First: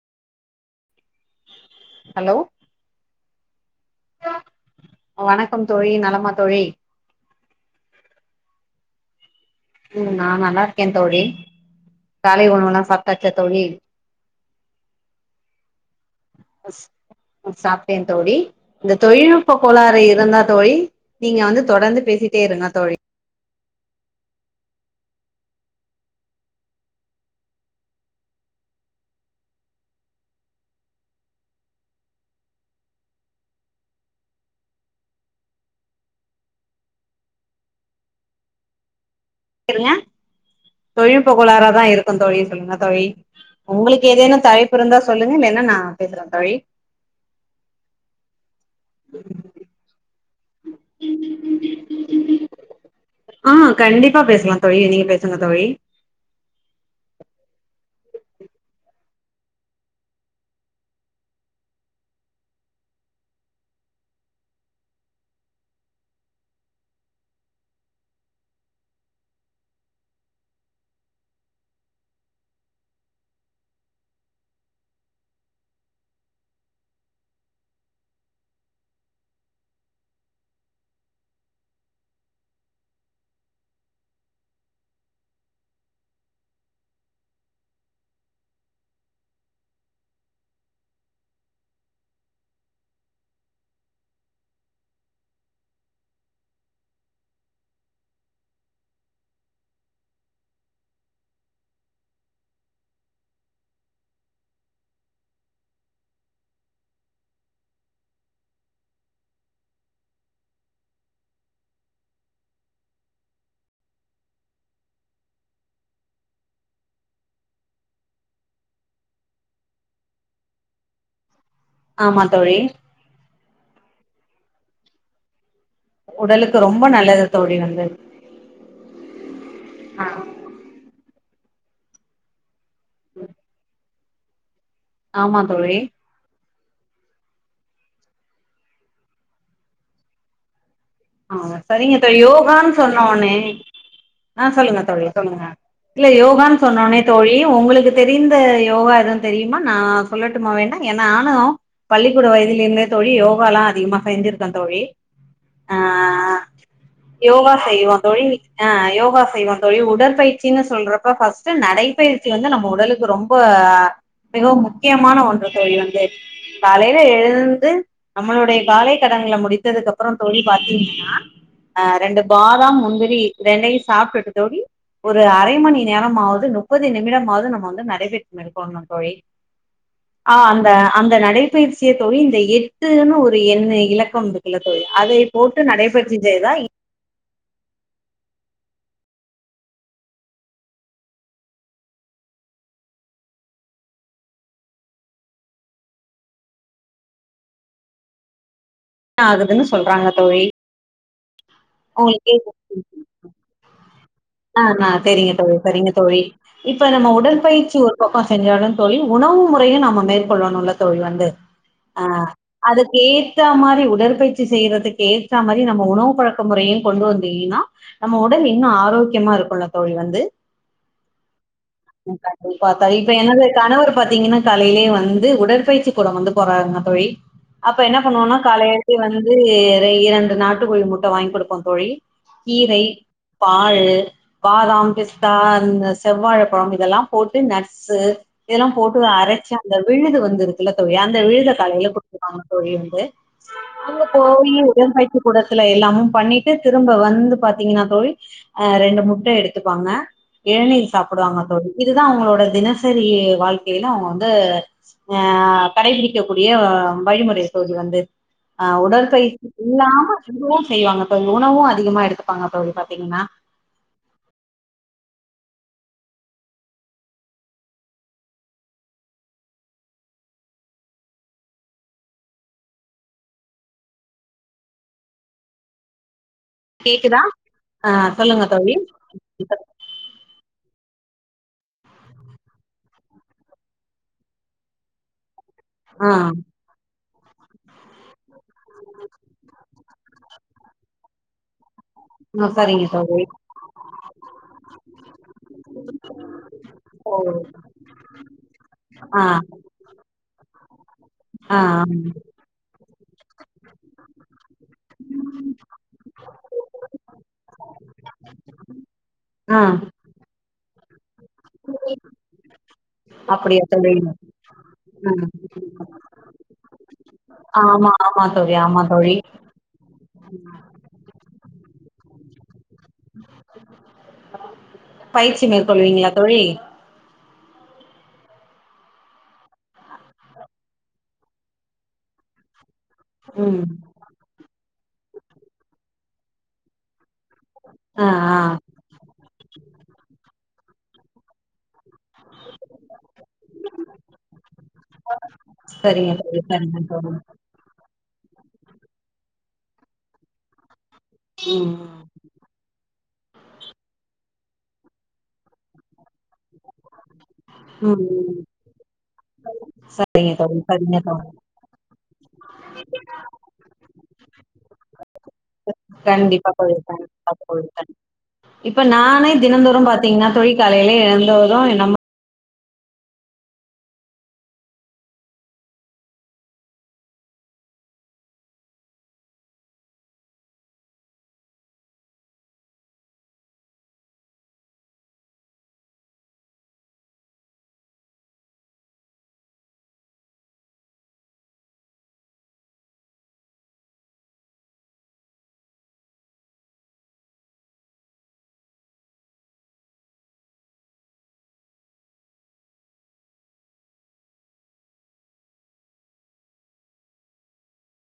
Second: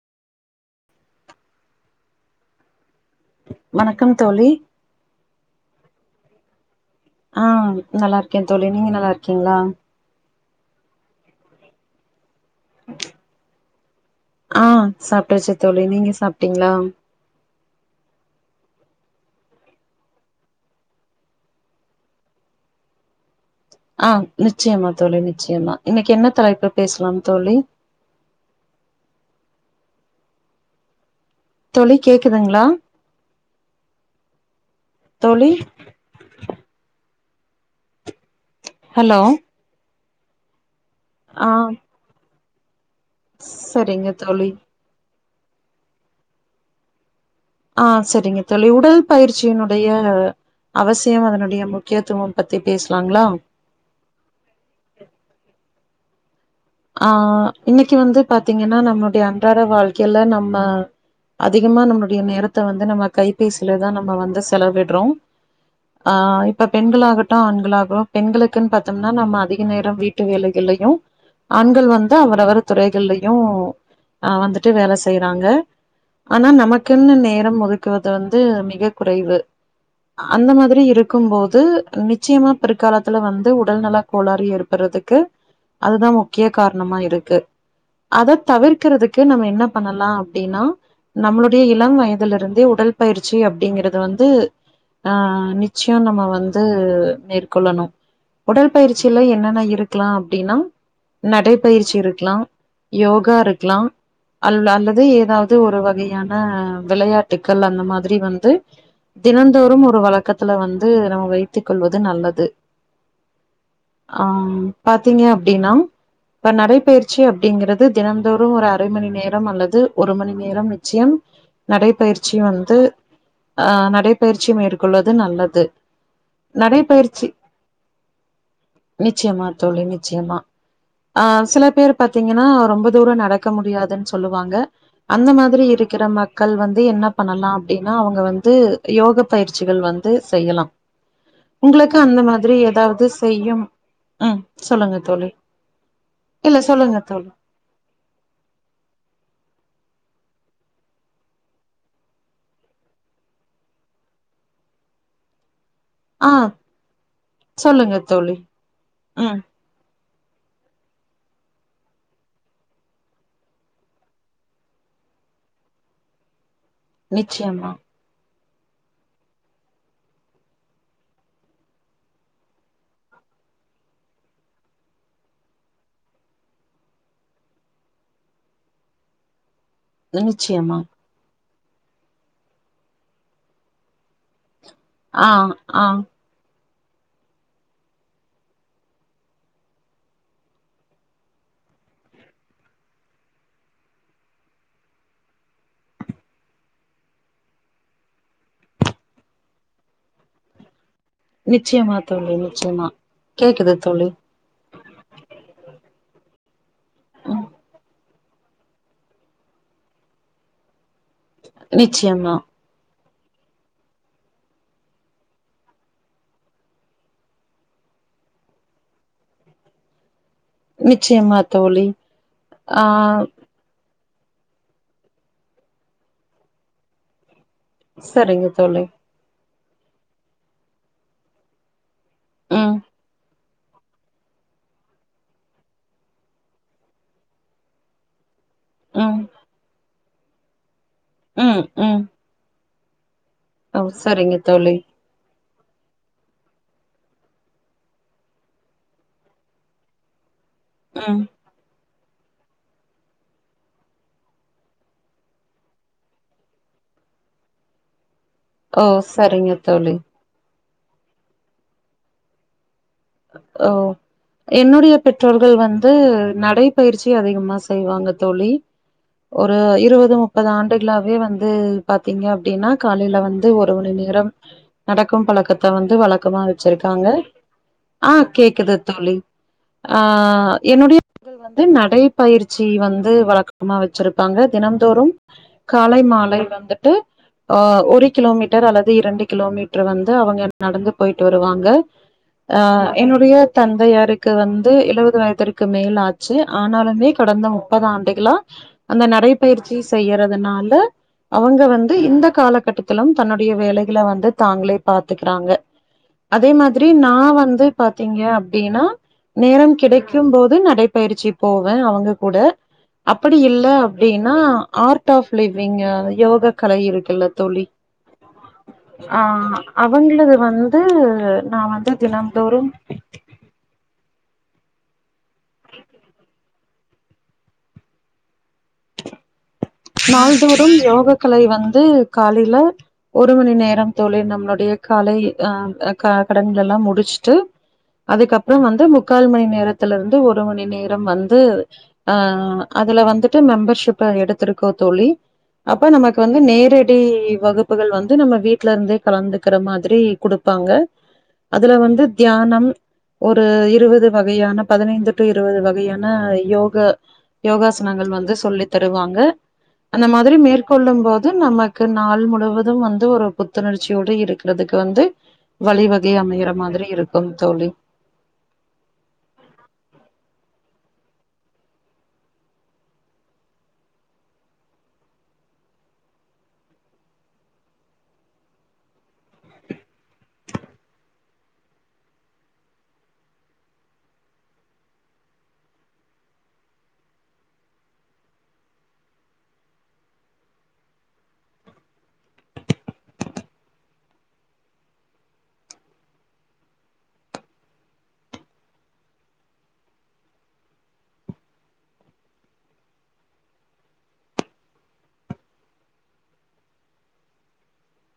Hello வணக்கம் தோழி வணக்கம் தோழி நலமா தோழி ஆஹ் நல்லா இருக்கே தோழி நீங்க நல்லா இருக் கீங்களா ம் நா நல்லாருக்கே தோழி காலை உணவெல்லா சாப்ட்டாச்சா தோழி ஆ சாப்ட்டாச்சு தோழி நீங்க சாப்ட்டீங்களா சாப்ட்டே தோழி இந்த தொழில்நுட்ப கோளாறு இருந்தா தோழி நீங்க வந்து தொடர்ந்து பேசிட்டே இருங்க தோழி ஆஹ் நிச்சயமா தோழி நிச்சயமா இன்னைக்கு என்ன தலைப்பு பேசலாம் தோழி தோழி கேக்குதுங்களா தோழி ஹலோ ருங்க தொழிநுட்ப ஆ கோளாரா தா இருக்குந் தோழி ங்க தோழி உங்களுக்கு சரிங்க ஏதேனு தோழி தலைப்பு இருந்தா சொல்லுங்க இல்லனா நா பேசறே தோழி ஆஹ் சரிங்க தோழி உடல் பயிற்சியினுடைய அவசியம் அதனுடைய முக்கியத்துவம் பத்தி பேசலாங்களா ஆ ழி ஆஹ் இன்னைக்கு வந்து பாத்தீங்கன்னா நம்மளுடைய அன்றாட வாழ்க்கையில நம்ம அதிகமா நம்மளுடைய நேரத்தை வந்து நம்ம கைபேசிலதா நம்ம வந்து செலவிடறோ ஆஹ் இப்ப பெண்களாகட்டு ஆண்களாக பெண்களுக்குன்னு பாத்தம்னா நம்ம அதிக நேர வீட்டு வேலைகலயு ஆண்கள் வந்து அவரவர் துறைகள்லயு ஆஹ் வந்துட்டு வேல செய்யறாங்க ஆனா நமக்குன்னு நேரம் ஒதுக்குவது வந்து மிக குறைவு அந்த மாதிரி இருக்கும் போது நிச்சயமா பிற்காலத்துல வந்து உடல்நல கோளாறு ஏற்படறதுக்கு அதுதா முக்கிய காரணமா இருக்கு அத தவிர்க்கறதுக்கு நம்ம என்ன பண்ணலா அப்படின்னா நம்மளுடைய இளம் வயதுல இருந்தே உடல்பயிற்சி அப்படிங்கறது வந்து ஆஹ் நிச்சயம் நம்ம வந்து மேற்கொள்ளணு உடல் பயிற்சியில என்னென்ன இருக்கலா அப்படின்னா நடைபயிற்சி இருக்கலா யோகா இருக்கலா அல்ல அல்லது ஏதாவது ஒரு வகையான விளையாட்டுகள் அந்த மாதிரி வந்து தினந்தோறும் ஒரு வழக்கத்துல வந்து நம்ம வைத்துக் கொள்வது நல்லது ஆம் பாத்தீங்க அப்படின்னா இப்ப நடைபயிற்சி அப்படிங்கறது தினந்தோறுஒரு அரை மணி நேரம் அல்லது ஒரு மணி நேரம் நிச்சயம் ஆமா நடைபயிற்சி தோழி வந்து ஆஹ் நடைபயிற்சி மேற்கொள்வது நல்லது உடலுக்கு ரொம்ப நல்லது நடைப்பயிற்சி தோழி வந்து நிச்சயமா தோழி நிச்சயமா ஆஹ் சில பேர் பாத்தீங்கன்னா ரொம்ப தூர நடக்க முடியாதுன்னு சொ சொல்லுவாங்க அந்த ஆமா மாதிரி தோழி இரிக்கிற மக் கள் வந்து என்ன பண்ணலா அப்டின்னா அவங்க வந்து யோகப் பயிற்சிகள் வந்து செய்யலா ஆஹ் சரிங்க தோழி யோகான்னு சொன்ன உடனே செய்யும் ஆஹ் சொல்லுங்க தோழி சொல்லுங்க அ இல்ல யோகான்னு சொன்னோனே தோழி உங்களுக்கு தெரிந்த யோகா எதுவு தெரியுமா நா சொல்லட்டுமா வேண்ணா ஏன்னா நானு பள்ளிக்கூட வயதிலிருந்தே தோழி யோகாலா அதிகமா செஞ்சிருக்க தோழி அ ஆ யோகா செய்வோ தோழி ஆஹ் யோகா ம் செய்வோ தோழி உடற்பயிற்சின்னு சொல்றப் அப்ப ஃபஸ்ட் நடைபயிற்சி வந்து நம்ம உடலுக்கு ரொம்ப அ மிகவும் முக்கியமான ஒன்று தோழி வந்து காலையில நிச்சயமா, எழுந்து நம்மளுடைய காலை கடங்கள முடித்ததுக்கு அப்றோ தோழி பாத்தீங்கன்னா ரெண்டு பாதாம் முந்திரி ரெண்டையு சாப்ட்டுட்டு தோழி ஒரு அரை மணி நேரமாவது முப்பது நிமிடமாவது நம்ம வந்து நடைபயிற்சி மேற்க்கொள்ளுன்னு தோழி ஆஹ் அந்த நிச்சயமா. அந்த நடைப் பயிர்ச்சிய தோழி இந்த எட்டுன்னு ஒரு எண்ணு இலக்கம் இருக்குல தோழி அதைய ஆ, போட்டு ஆ நடைபயிற்சி செய்தால் என்ன ஆகுதுன்னு சொல்றாங்க தோழி நிச்சயமா உங்களுக்கு தோழி நிச்சயமா கேக்குது தோழி ஆஹ் நா செரிங்க தோழி செரிங்க தோழி இப்ப நம்ம உடல் பயிற்சி ஒர் ஒரு பக்கோ செஞ்சொன்ன தோழி உணவு முறையு நம்ம மேற்கொள்ளணுல தோழி வந் து ஆ நிச்சயமா, அது ஏத்த மாரி உடற்பயிற்சி செய்யறதுக்கு ஏத்த மாரி நம்ம உணவு பழக்க முறையு கொண்டு வந்தீங்னா நம்ம உடல் இன்னு ஆரோக் க்கியமா இருக்குல தோழி வந்து நிச்சயமாத் தோழி கண்டிப்பா ஆ தோழி இப்ப எனது கணவர் பாத்தீங்கன்னா காலையிலேயே வந்து உடற்பயிற்சி கூடம் வந்து போறாங்க தோழி அப்ப என்ன பண்ணுவோன்னா சரிங்க காலையில தோழி. எழுந்து வந்து எ இரண்டு நாட்டு கோழி முட்ட வாங்கி் குடுப்போ தோழி ம், கீரை பாலு பாதாம் பிஸ்தா அந்த செவ்வாழைபழோ இதெல்லா போட்டு நட்ஸு இதெல்லா போட்டு ம், அரைச்சு அந்த விழுது வந் வந்து இருக்குல அந்த விழுத ம், காலையில ம். குடுச்சிப் [inaudible] தோழி ஓ [unintelligible] சரிங்க அங்கபோயி தோழி உடற்பயிற்சி கூட வீட்ல எல்லாமு பண்ணிட்டு திரும்ப வந்து பாத்தீங்ன்னா தோழி் ஆ ரெண்டு முட்டா எடுத்துப்பாங்க எளநீர் ம். சாப்டுவாங்க தோழி இதுதா அவுங்களோட தினசரி வாழ்க்கையில அவுங்க வந்து அஹ் கடைபிடிக்க கூடிய வழிமுறை தோழி வந்து ஆஹ் ஓ உடற்பயிற்சி சரிங்க தோழி இல்லாம [unintelligible] செய்வாங்க தோழி உணவு அதிகமா எடுத்துப்பாங்க தோழி பாத்தீங்கன்னா ஓ என்னுடைய பெற்றோர்கள் வந்து நடைப்பயிற்சி அதிகமா செய்வாங்க தோழி ஒரு இருவது முப்பது ஆண்டுகுளாவே வந்து பாத்தீங்க அப்டின்னா காலேல வந்து ஒரு மணி நேரம் நடக்கும் பழக்கத்த வந்து வள க்கமா வச்சிருக்காங்க கேக்குதா ஆ ஆஹ் சொல்லுங்க கேக்குது தோழி ஆஹ் என்னுடைய வந்து நடை பயிற்சி வந்து வழக்கமா வச்சிருப்பாங்க தினம் தோறும் காலை ஆ மாலை வந்துட்டு அஹ் ஒரு கிலோமீட்டர் அல்லது இரண்டு கிலோமீட்டர் வந்து அவுங்க நடந்து போய்ட்டு வருவாங்க ஆ சரிங்க ஆஹ் தோழி என்னுடைய தந்தையாருக்கு வந்து எழுபது வயதிற்கு மேல் ஆச்சு ஆனாலுமே கடந்த முப்பது ஆண்டுகலா ஹ அந்த ஆ நடை பயிற்சி செய்யறது அதுனால ஆ அவுங்க வந்து இந்த காலகட்டத் திலும் தன்னுடைய வேலைகள வந்து தாங்களே பாத்துகுறாங்க அதே மாதிரி நா வந்து வந்து பாத்தீங்க அப்டின்னா ஆ நேரம் கிடைக்கும் போது து நடைபயிற்சி போவே அவுங்க கூட அப்படி இல்ல அப்படியா தோழி அப்டின்னா ஆர்ட் ஆப் லிவ்விங் யோக கலை இருக்குல்ல தோழி ஆமா ஆமா தோழி ஆமா தோழி ஆஹ் அவுங்ளுது வந்து நா வந்து தினம் தோறும் பயிற்சி மேற்கொள்வீங்ளா தோழி நாள்தோறும் யோக கலை வந்து காலேல ஒரு மணி ம் நேரம் தோழி நம்மளுடைய காலை ஆ ஆ கடன்கலலா முடிச் சுட்டு ஆ ஆ அதுக்கப்ரோ வந்து முக்கால் மணி நேரத்ல இருந்து ஒரு ஒரு மணி நேரம் வந்து ஆ அதுல வந்துட்டு மெம்பர்ஷிப் எடுத் துருக்கோ தோழி அப்ப சரிங்க நமக்கு வந்து தோழி சரிங்க நேரடி தோழி வகுப்புகள் வந்து வந்து நம்ம வீட்ல இருந்தே கலந்துக்கிற மாரி குடுப்பாங்க ம் அதுல ம் வந்து தியானம் ஒரு இருவது வகை கையான பதினைந்து டு இருவது வகையா ன யோக ம் யோகாசனங்கள் வந்து ம். சொல்லி தருவாங்க அந்த சரிங்க மாதிரி தோழி சரிங்க மேற்கொள்ளும் போது தோழி நமக்கு நாள் முழுவதும் வந்து ஒரு புத்துணர்ச்சியோடு இருக்குறதுக்கு வந்து வழிவகை கண்டிப்பா அமையிற தோழி மாதிரி இருக்கும் கண்டிப்பா கண் தோழி இப்ப நானே தினந்தோரோ பாத்தீங்கான்ன என்னா தோழி காலைலே எழுந்தது என்னம்மா